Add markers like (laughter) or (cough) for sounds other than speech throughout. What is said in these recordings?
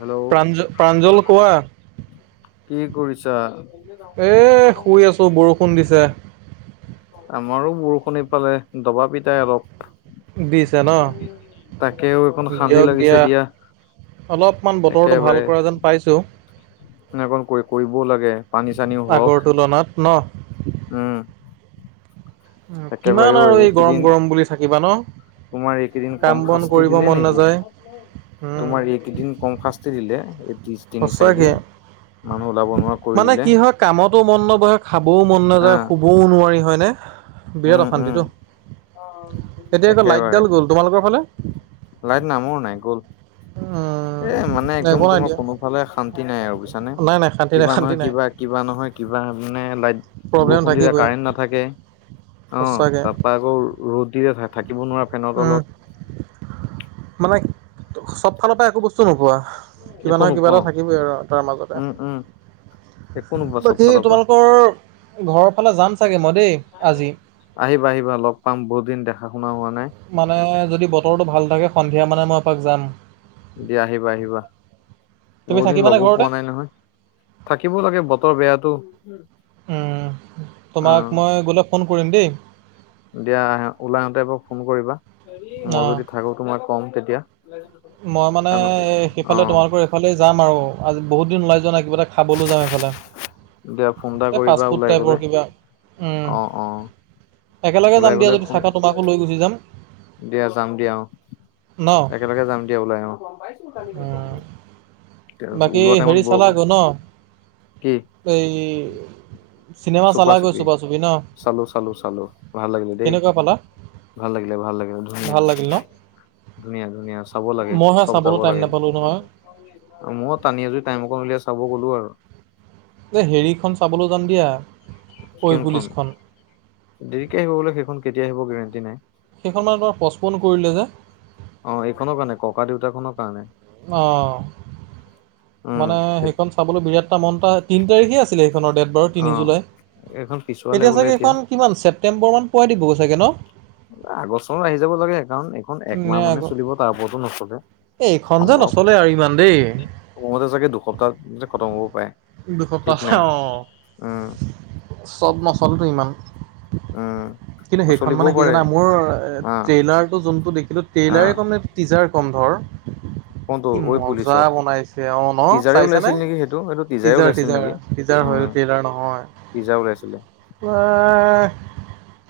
Hello প্ৰাঞ্জ, প্ৰাঞ্জল কোৱা। কি কৰিছা। এ শুই আছো বৰষুণ দিছে। আমাৰো বৰষুণ এইফালে দবা পিটা অলপ। দিছে ন তাকেও অকণ শান্তি লাগিছে দিয়া। অলপমান বতৰটো ভাল কৰা যেন পাইছো। সনেকৈ পৰিবও লাগে পানী চানীও আগৰ হওক, তুলনাত ন উম, একেবাৰে কিমান আৰু এই এইকেইদিন গৰম-গৰম বুলি থাকিবা ন। তোমাৰ এইকেইদিন কাম কম বন শাস্তি কৰিব দিলে মন নেকি। নাযায় উম তোমাৰ এইকেইদিন কম শাস্তি দিলে এই তিনি সঁচাকে চাৰিদিন। মানে কি হয় কামতো মন নবহে খাবও মন নাযায় আহ শুবও নোৱাৰি হয়। বিৰাট উম উম অশান্তিতো এতিয়া আৌ একেবাৰে লাইটডাল গ'ল তোমালোকৰ ফালে লাইট নামৰ নাই গ'ল এ মানে উম, একদম একো নাই তোমাৰ দিয়া কোনো ইফালে শান্তি নাই আৰু বুজছাানে নাই নাই শান্তি নাই কিবা শান্তি নহয় নাই কিবা কিবা নহয় কিবা মানে লাইট প্ৰব্লেম বৰষুণ দিলে থাকিবই কাৰেন্ট নাথাকে অ সঁচাকে তাৰপৰা আকৌ ৰ'দ দিলে থাকিব নোৱাৰা ফেনৰ উম তলত মানে চব ফালৰ পৰা একো বস্তু নোপোৱা কিবা একো নহয় কিবা নোপাও এটা থাকিবি আৰু তাৰ মাজতে এক না বাকী চফা চফা তোমালোকৰ ঘৰৰ ফালে যাম চাগে মই দেই আজি আহিবা আহিবা লগ পাম বহুত দিন দেখা শুনা হোৱা নাই মানে যদি বতৰটো ভাল থাকে সন্ধিয়া মানে মই আপাক যাম দিয়া আহিবা আহিবা তুমি বহু দিন থাকিবানে লগো ঘৰতে পোৱা নাই নহয় থাকিব লাগে ৰ বেয়াাতটো উম তোমাক মই গলে ফোন কৰিম দেই দিয়া আহ ওলাই আহতে এবৌ ফোন কৰিবা মই অঁ যদি থাকো তো মই কম তেতিয়া মই মানে কাৰণ এ অ সেইফালে তোমালোকৰ এইফালে যাম আৰু আজি বহুত দিন ওলাই যোৱা নাই কিবা এটা খাবলৈ যাওঁ এইফালে দিয়া ফোন এটা এই কৰিবা ফাষ্টফুড ওলাই গলে টাইপৰ কিবা অ অ একেলগে ওলাই যাম গলে দিয়া যদি ফোন চখা তোমাকো লৈ গুচি যাম দিয়া যাম দিয়া অ ন একেলগে যাম দিয়া ওলাই আহ উম, বাকী হেৰি চালা গ ন কি এই চিনেমা চুপা চালাগৈ চুপি ন চালো চালো চালো ভাল লাগিলে দেই কেনেকুৱা পালা ভাল লাগিলে ভাল লাগিলে ধুনীয়া ভাল লাগিল ন ধুনীয়া ধুনীয়া চাব মই হে চব যাব চাবলৈ টাইম লাগে নাপালোঁ নহয় মই টানি এজৰি টাইম অক উলিয়াই চাব গলো আৰু এ হেৰিখন চাবলৈ যাম দিয়া ঐ কোনখন পুলিচখন দেৰিকে আহিব বোলে সেইখন কেতিয়া আহিব গেৰেণ্টি নাই সেইখনমান তমাৰ পষ্টপন কৰিলে যে অ এইখনৰ কাৰণে ককা দেউতা খনৰ কাৰণে আহঁ উম মানে সেইখন চাবলৈ বিৰাট তামনটা তিনি তাৰিখে আছিলে সেইখনৰ ডেট বাৰু অ তিনি জুলাই। এইখন পিছুৱালে এতিয়া বোলে চাগে এইখন কিমান ছেপটেম্বৰ মান পোৱাই দিবগৈ চাগে ন? আগষ্ট চনত আহি যাব লাগে। কাৰণ এইখন নে একমাহ আকৌ মানে চলিব তাৰ ওপৰতো নচলে। এইখন যে সম্ভৱ নচলে আৰু ইমান দেই। মোৰ মতে চাগে দুসপ্তাহ খতম হ'ব পাৰে ঠিক দুসপ্তাহ নাই। অঁ উম। চব মচলেটো ইমান। উম। কিন্তু সেইখন নচলিবও মানে কি পাৰে। জানা মোৰ অ', ট্ৰেইলাৰটো যোনটো দেখিলো ট্ৰেইলাৰে অ', কমে টিজাৰ কম ধৰ কোনটো কি ঐ মজা পুলিচৰ বনাইছে। অ', টিজাৰে চাইছা নে? ওলাইছিল নেকি সেইটো এইটো টিজাৰে টিজাৰ ওলাইছিল নেকি? টিজাৰি টিজাৰ হয় উম, টেইলৰ নহয়। টিজাৰ ওলাইছিলে। ওৱাহ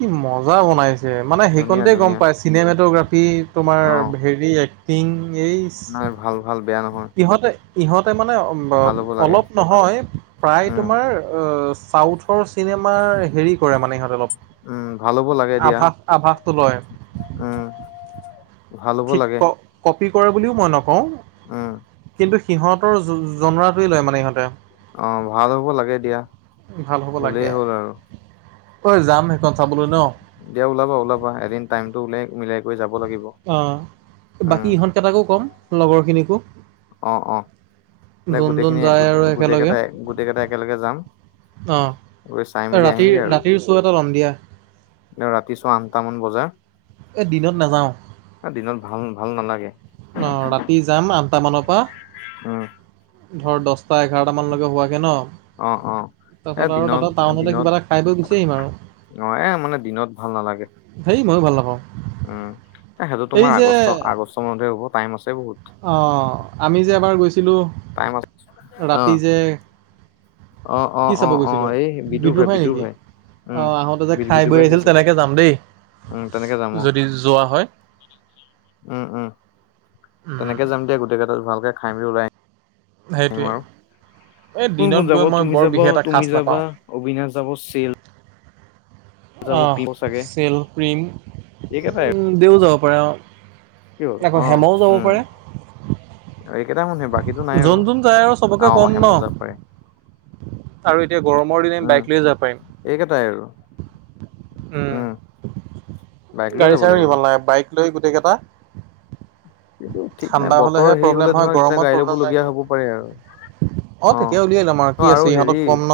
কি মজা বনাইছে মানে ধুনীয়া সেইকণতে গম ধুনীয়া পাই চিনেমটোগ্ৰাফ ফী তোমাৰ অ', হেৰি এক্টিং এইচ। নাই ভাল ভাল বেয়া নহয়। সিহঁতে ইহঁতে মানে ভাল হ'ব লাগে অলপ নহয় প্ৰায় উম, তোমাৰ চাউথৰ চিনেমাৰ হেৰি কৰে মানে ইহঁতে অলপ। উম, ভাল হ'ব লাগে দিয়া আভাস আভাসটো লয় উম। ভাল হ'ব ঠিক লাগে। ক কপি কৰে বুলিও মই নকওঁ। উম। কিন্তু সিহঁতৰ জ-জনোৱাটোৱে লয় মানে ইহঁতে। অ', ভাল হ'ব লাগে দিয়া। ভাল হ'ব হ'লেই লাগে। হ'ল আৰু। ঐ যাম সেইখন চাব দিয়া ওলাবা ওলাবা এদিন টাইমটো ওলাই মিলাই কৰি যাব লাগিব অ', উম, বাকী ইহঁতকেইটাকো ক'ম লগৰখিনিকো। অ', অ', এ যোন গোটেইখিনি যায় আৰু গোটেই একেলগে কেইটাই গোটেই কেইটাই একেলগে যাম। গৈ চাই অ', মেলি আহিমগে ৰাতিৰ আৰু। ৰাতিৰ চৌ এটা ল'ম দিয়া। ৰাতি চৌ আঠটা মান বজাৰ। এই দিনত নাযাওঁ দিনত ভাল ভাল নালাগে। অ ৰাতি যাম আঠটা মানৰ পৰা উম। ধৰ দহটা এঘাৰটামানলৈকে হোৱাকৈ ন। অ অ তাৰ এ পাছত আৰু দিনত তাতে টাউনতে দিনত কিবা এটা খাই বৈ গুচি আহিম আৰু। অ', এ মানে দিনত ভাল নালাগে। হেই ময়ো ভাল নাপাওঁ। উম। এ সেইটো এই তোমাৰ যে আগষ্ট আগষ্টৰ মানহে হ'ব টাইম আছে বহুত। কিন্তু টাইম আছে অ ৰাতি যে অ অ কি অ চাব অ গৈছিলা এই বিদুৰ ভাই বিদ্ৰোৰভাই বিদুৰ নেকি? ভাই উম অ', আহোতে যে বি খাই বিদুৰ ভাই বৈ আছিল চাইছিলো তেনেকে যাম দেই। উম তেনেকে যাম অ যদি যোৱা হয়। উম, উম উম তেনেকে যাম দিয়া গোটেই কেইটাত ভালকে খাই মেলি ওলাই আহিম। আৰু সেইটোৱেই। এই কোন কোন দিনত যাব গৈ মই তুমি বৰ যাব বিশেষ এটা তুমি খাচ যাবা নাপাওঁ। অবিনাশ যাব চেল যাব প্ৰিয় অহ চাগে (unintelligible) যাব এইকেইটাই পাৰে অ'। কি হ'ল আকৌ অ হেমৌও যাব উম পাৰে। এইকেইটা মানুহে বাকীটো নাই আৰু যোন যোন যায় আৰু চবকে অ অ কম ন হেমুজা পাৰে আৰু এতিয়া গৰমৰ দিনে আমি উম বাইক লৈ যাব পাৰিম। এইকেইটাই আৰু উম বাইক লৈ গাড়ী যাব চাৰীও লাগিব নিব নালাগে বাইক লৈ গোটেই কেইটা। কিন্তু ঠিক নাই ঠাণ্ডা বতৰ হ'লেহে হেৰি প্ৰব্লেম হ'লে হয় ধৰা তেতিয়া গৰমত গাড়ী প্ৰব্লেম নাই ল'বলগীয়া হ'ব পাৰে আৰু অ তেতিয়া উলিয়াই ল'ম কি অ আৰু আছে ইহঁতক হেৰি ক'ম ন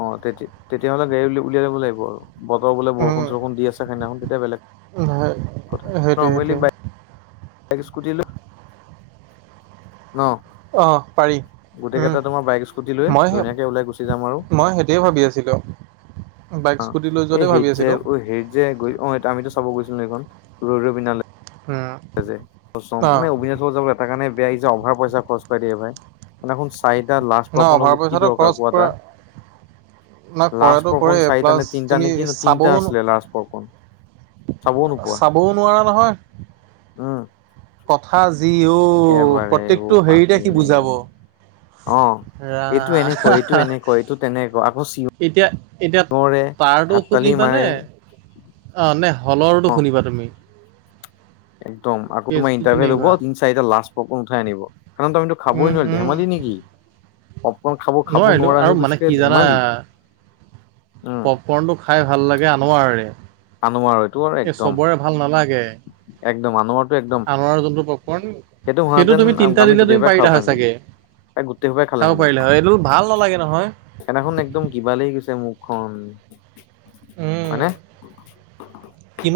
অ', তেতিয়া তেতিয়াহ'লে গাড়ী উলিয়াই ল'ব লাগিব আৰু। বতৰ বো উম বৰষুণৰুণ দি আছে, সানদিনাখন তেতিয়া বেলেগ কথা ন, সেইটোৱে মলি সেইটোৱে বাই একগ স্কুটিলো ন। আহ, পাৰি। গোটেই কেইটা তোমাৰ বাইক স্কুটি লৈ মই, সেই, ধুনীয়াকে ওলাই গুচি যাম আৰু মই সেইটোৱে ভাবি আছিলোঁ। বাইক অ, স্কুটি লৈ এই যোৱাতে সেত ভাবি যে, আছিলোঁ অ, সেৰি যে অ, আমিতো চাব গৈছিলো, এইখন ৰৈ, ৰ পিনা লৈ উম, অঁ মানে অভিনে এটা কাৰণে বেয়া অভাৰ পইচা খৰচ কৰা দিয়েই ভাই। চাৰিটা ন লাষ্টপোন অভাৰ বোলো কি পইচাটো দৰকাৰ খৰচ কোৱা কৰা এটা। না লাষ্ট কৰাটো প্ৰকণ কৰে চাৰিটা প্লাছ নে, তিনিটা তুমি নেকি, চাবও তিনিটা আছিলে লাষ্ট প্ৰকণ। চাবও নোৱাৰা নহয়। উম কথা যি অ, একেবাৰে অ প্ৰত্যয়েকটো হেৰিতে বাপৰে কি বুজাব। অ। ৰা, এইটো এনেকুৱা এইটো এনেকুৱা এইটো তেনেকুৱা আকৌ এতিয়া এতিয়া চিঞৰে তাৰতো হাততালি শুনিবা নে, মাৰে। অ, নে, হলৰটো অ শুনিবা তুমি। একদম আকৌ তোমাৰ কেচটো ইটাৰভিউ দিব তেনেকুৱা তি, চাৰিটা লাষ্ট পক উঠাই আনিব, কাৰণ ত, আমিতো খাবই উম নোৱাৰো, উম ধেমালি নেকি। পপকণ খাব, খাব নোৱাৰিলোঁ নোৱাৰা আৰু হৈ গৈছ মানে কে, কি জানা ধেমালি উম পপকৰ্ণটো খাই ভাল লাগে, আনোৰে আনোৱাৰ এইটো আৰু এ, একদম। চবৰে ভাল নালাগে। একদম আনমাৰটো একদম আনৰ যোনটো পপকৰ্ণ সেইটো হহেতেন তুমি তিনিটা আমি দিলে তুমি গোটেইেইাই পাৰিলা খাব হয় পাৰিহেঁতেন। চাগে ত, গোটেই সপাই খাব খালেহেঁতেন, পাৰিলা হয় এইটো ভাল নালাগে নহয় সনাখনোন একদম কিবা লাগি গৈছে। মুখখন, মানে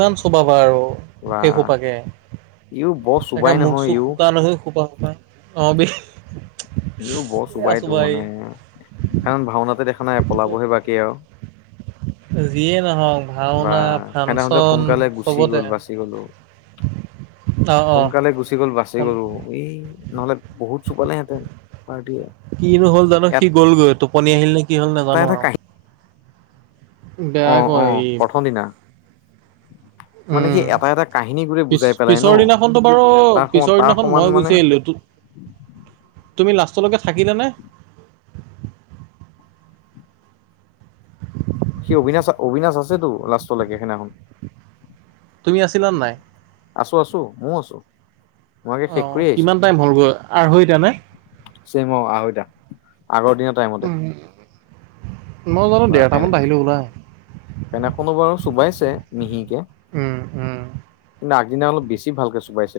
ইমান চবাবা আৰু বা সেই সোপাকে ইও বৰ তাকে চোবাই মুখ, নহয় চোখ ইও শোকান হয়, সোপা অ, বে ইউ, বৰ চোবাইতো মানে, কাৰণ ভাওনাতে দেখা নাই, পলাবহে বাকী আৰু। যিয়ে নহক বা সেইদিনাখন যে, সোনকালে গুচি চবতে গল, বাচি গলো। অ অ সোনকালে গুচি গ'ল, বাচি গ'লো এই নহলে বহুত চোবালেহেঁতেন। পাৰ্টিয়ে কিনো হ'ল জানো সি গ'লগৈ, টোপনি আহিল নে, কি হ'ল এটা নাজানো এটা আৰু। কাহিনী অ অ বেয়াকৈ সি প্ৰথম দিনা (inaudible) মানে উম, সি এটা এটা কাহিনী গোটেই পিছ, বুজাই পেলাই ন পিছৰ দিনাখনতো বাৰু তাৰ সমান পিছৰ তাৰ দিনাখন সমান মই মানে গুচি আহিলো। তুমি লাষ্টলৈকে থাকিলানে। সি অবিনাশ অবিনাশ আছেতো লাষ্টলৈকে সেইদিনাখন। তুমি আছিলা নাই আছোঁ, আছোঁ, ময়ো আছোঁ। অ, কিমান টাইম হ'লগৈ আঢ়ৈটা নে। অ, ছেম অ, আঢ়ৈটা আগৰ দিনৰ টাইমতে উম। মই জানো বা সেনে, ডেৰটামানত আহিলো ওলাই। সেনে কোনোবাৰ চোবাইছে মিহিকে। উম উম। কিন্তু আগদিনা অলপ বেছি ভালকে চোবাইছে।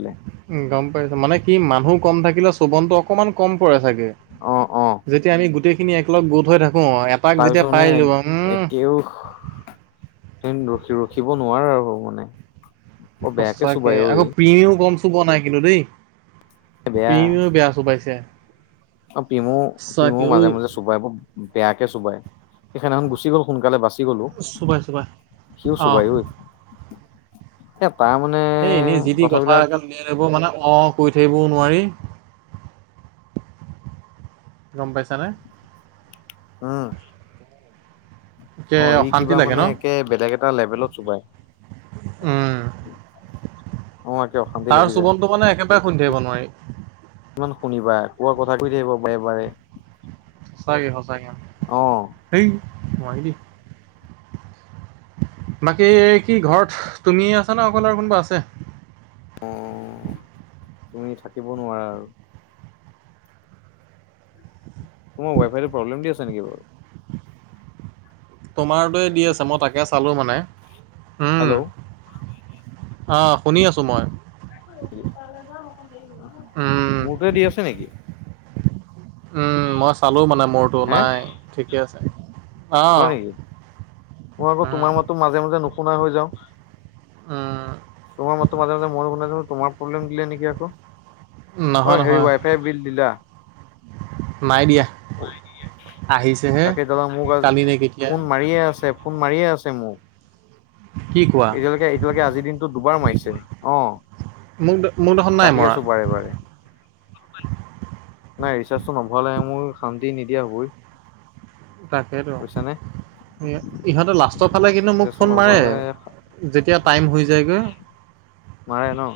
উম, গম পাইছো মানে কি মানুহ কম থাকিলে, চবনতটো অকমান কম পৰে চাগে। অ অ যেতিয়া আমি গোটেইখিনি এককলগ গোট হৈ থাকো। এটাক যেতিয়া তাৰপিছত পাই মানে দিলো উম একেও ৰখি, ৰখিব ন নোৱাৰ আৰু মানে। বৰ বেয়াকে সঁচাকে চোবাই অ আকৌ ই পিও কম চোবনাই কিন্তু দেই। বেয়া পিও বেয়া চোবাইছে। অ, পিমু, পিমু সঁচাকে ঐ মাজে, মাজে চোবাই ব, বেয়াকে চোবাই। সেইখনাখন গুচি গ'ল, সোনকালে বাচি গলো, চোবাই চোবাই সিও অঁ। চোবাই ঐ। (inaudible) সেই এনেই যি, তি কথা কথাবিলাক এগাল শুনি থাকিব মন নাই। অ, কৈ থাকিবও নোৱাৰি। গম পাইছানে। উম। একে অ' এই অশান্তি কিবা লাগে মানে ন? একে বেলেগ এটা লেভেলত চোবাই। উম। অ একে অশান্তি তাৰ লাগি যায় চোবনটো মানে একেবাৰে শুনি থাকিব নোৱাৰি। ইমান শুনিবা কোৱা কথা কৈ থাকিব বাৰে বাৰে। সঁচাকে সঁচাকে অ সেই নোৱাৰি দেই। বাকী কি ঘৰত তুমিয়ে আছা নে অকল আৰু কোনোবা আছে? অ তুমি থাকিব নোৱাৰা আৰু। তোমাৰ ৱাইফাইটো প্ৰব্লেম দি আছে নেকি বাৰু। তোমাৰটোয়ে হেল্ল' দি আছে মই তাকে চালো মানে। হেল্ল'। অ' শুনি আছো মই। উম মোৰটোৱে দি আছে নেকি? উম' মই চালো মানে মোৰটো হে নাই ঠিকে আছে। হয় অঁ নেকি মই আকৌ উম তোমাৰ মাতটো মাজে মাজে নুশুনা হৈ যাও। উম তোমাৰ মাতটো মাজে মাজে মই নুশুনিছো তোমাৰ প্ৰব্লেম দিলে নেকি আকৌ। নহয় অ' হেৰি নহয় ৱাইফাই বিল দিলা। নাই দিয়া। আহিছেহে তাকেই দাদা মোক আজি কালি নে কেতিয়া ফোন মাৰিয়ে আছে। ফোন মাৰিয়ে আছে মোক। কি কোৱা এতিয়ালৈকে এতিয়ালৈকে আজিৰ দিনটো দুবাৰ মাৰিছে অ'। মোক মোক দেখোন নাই কাটি মৰা আছো বাৰে বাৰে। নাই ৰিচাৰ্জটো নভৰালে মোৰ শান্তি নিদিয়া হ'বই। তাকেইেতো বুজিছানে ইহঁতে লাষ্টৰ ফালে কিন্তু মোক ৰিচাৰ্জটো ফোন মাৰে। নভৰালে যেতিয়া টাইম হৈ যায়গৈ। মাৰে ন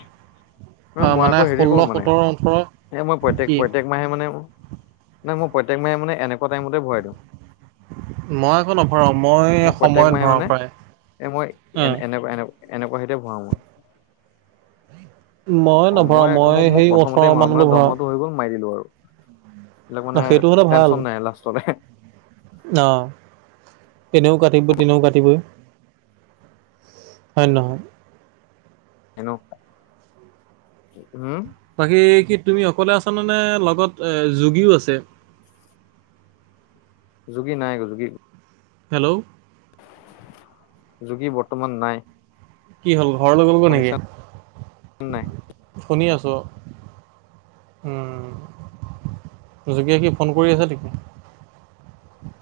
ম অ' মই মানে আকৌ হেৰি ষোল্ল কৰো মানে সোতৰ ওঠৰ এ মই প্ৰত্যয়েক কি প্ৰত্যেক মাহে মানে মই প্ৰত্যেক মাহে মানে এনেকুৱা টাইমতে ভৰাই দিওঁ। মই আকৌ নভৰাও মই মোৰ প্ৰত্যেক সময়ত মাহে ভৰাও মানে প্ৰায়। এ মই অ'। এ এনেকুৱা এনে এনেকুৱা হেইতে ভৰাও মই। মই অ' নভৰাও মই মোক মই সেই ওঠৰ প্ৰথমতে মাৰো মানলৈ মানে ভৰাও দৰমহাটো হৈ গ'ল মাৰি দিলো আৰু। এইবিলাক মানে টেনচন নাই লাষ্টলে। অহ তেনেও কাটিবই তেনেও কাটিবই। হয়নে নহয়? (unintelligible) উম'। বাকী কি তুমি অকলে আছানে নে লগত এ যোগীও আছে। (inaudible) যোগি নাই যোগি হেল্ল'। যোগী বৰ্তমান নাই। কি হ'ল ঘৰলৈ গ'লগৈ নেকি? শুনিছা নাই শুনি আছো। উম। যোগে কি ফোন কৰি আছে নেকি?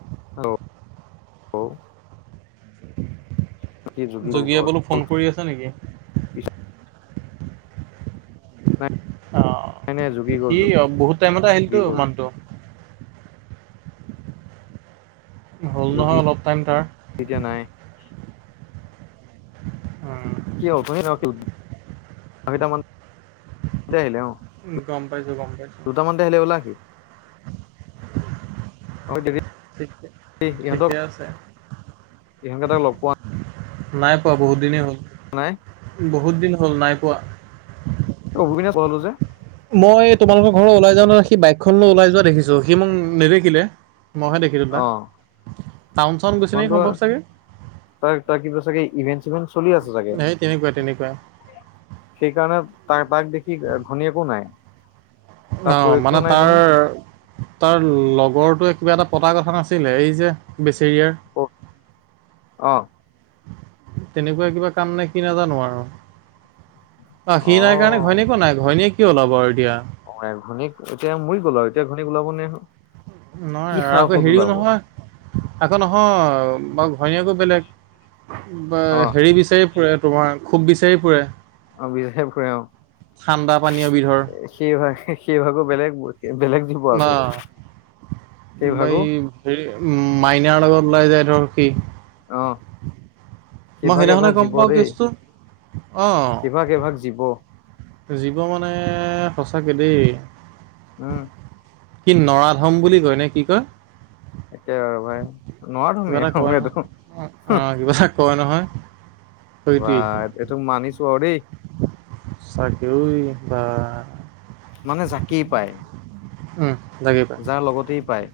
(unintelligible) কি যোগী গ'ল যোগিয়ে ঘৰ বোলো ফোন কৰি আছে নেকি? অ'। ন নাই যোগি সি গ'ল। বহুত টাইমতে আহিলতো মানুহটো হ'ল যোগী নহয় অলপ টাইম তাৰ। এতিয়া নাই উম, (unintelligible) আহিলে অ'। গম পাই দুটামানতে আহিলে বোলা সি। অ' ডিগিত, ঠিকে ইহঁতক ঠিকে আছে ইহঁকে তাক লগ পোৱা নাই পোৱা বহুত দিনেই হ'ল। নাই বহুত দিন হ'ল নাই পোৱা। অবিনে যলো যে। মই তোমালোকৰ ঘৰলৈ ওলাই যাওঁতে সি বাইকখন লৈ ওলাই যোৱা দেখিছোঁ, সি মোক নেদেখিলে। মইহে দেখিলোঁ অ তাক। টাউন চাউন গৈছে নেকি সম্ভৱ চাগে। তই তই কিবা চাগে ইভেণ্ট চলি আছে ছাগে। সেই তেনেকুৱাই তেনেকুৱাই সেইকাৰণে তাৰ পাক দেখি ঘৈণীয়েকো নাই। তাৰ অ' প্ৰয়োগটো মানে নাই তাৰ, নহয় তাৰ লগৰটো এক কিবা এটা পতা কথা নাছিলে, এই যে বেছি অ', অ'। তেনেকুৱা কিবা কাম নে কি নাজানো আৰু। অ' সি নাই কাৰণে ঘৈণীয়েকো নাই। ঘৈনীয়েক কিয় ওলাব আৰু এতিয়া? অ' ঘনীয়েক এতিয়া মৰি গ'ল, এতিয়া ঘনীক ওলাব নে নহয়, কি আকৌ সাহসত হেৰিও ওলাব নহয় আকৌ নহয়, মই ঘণীয়েকো বেলেগ, অ হেৰি বিচাৰি ফুৰে তোমাৰ, খুব বিচাৰি ফুৰে। অ' বিচাৰি ফুৰে অ'। ঠাণ্ডা পানীয় বিধৰ সি আকৌ বেলেগ বেলেগ দিব আকৌ অ'। সেই বাই ভাগো হেৰি উ, মাইনাৰ লগত ওলাই যায় ধৰ সি। অ মই কেইভাগ এভাগ সেইদিনাখনহে গম জীৱ পাওঁ দেই কেছটো। অ'। কেইভাগ এভাগ জীৱ জীৱ মানে সঁচাকে দেই। উম। কি নৰাধম বুলি কয় নে কি কয়? একেবাৰে ভাই নোৱাৰা তুমি কিবা এটা আৰু কয় এইটো নহয়। অ' কিবা এটা কয় নহয়। বাহ, এইটোক মানিছোঁ আৰু দেই। চাকৰি বা। মানে জাকেই পায়। উম। লাগে পাই যাৰ লগতেই পায়।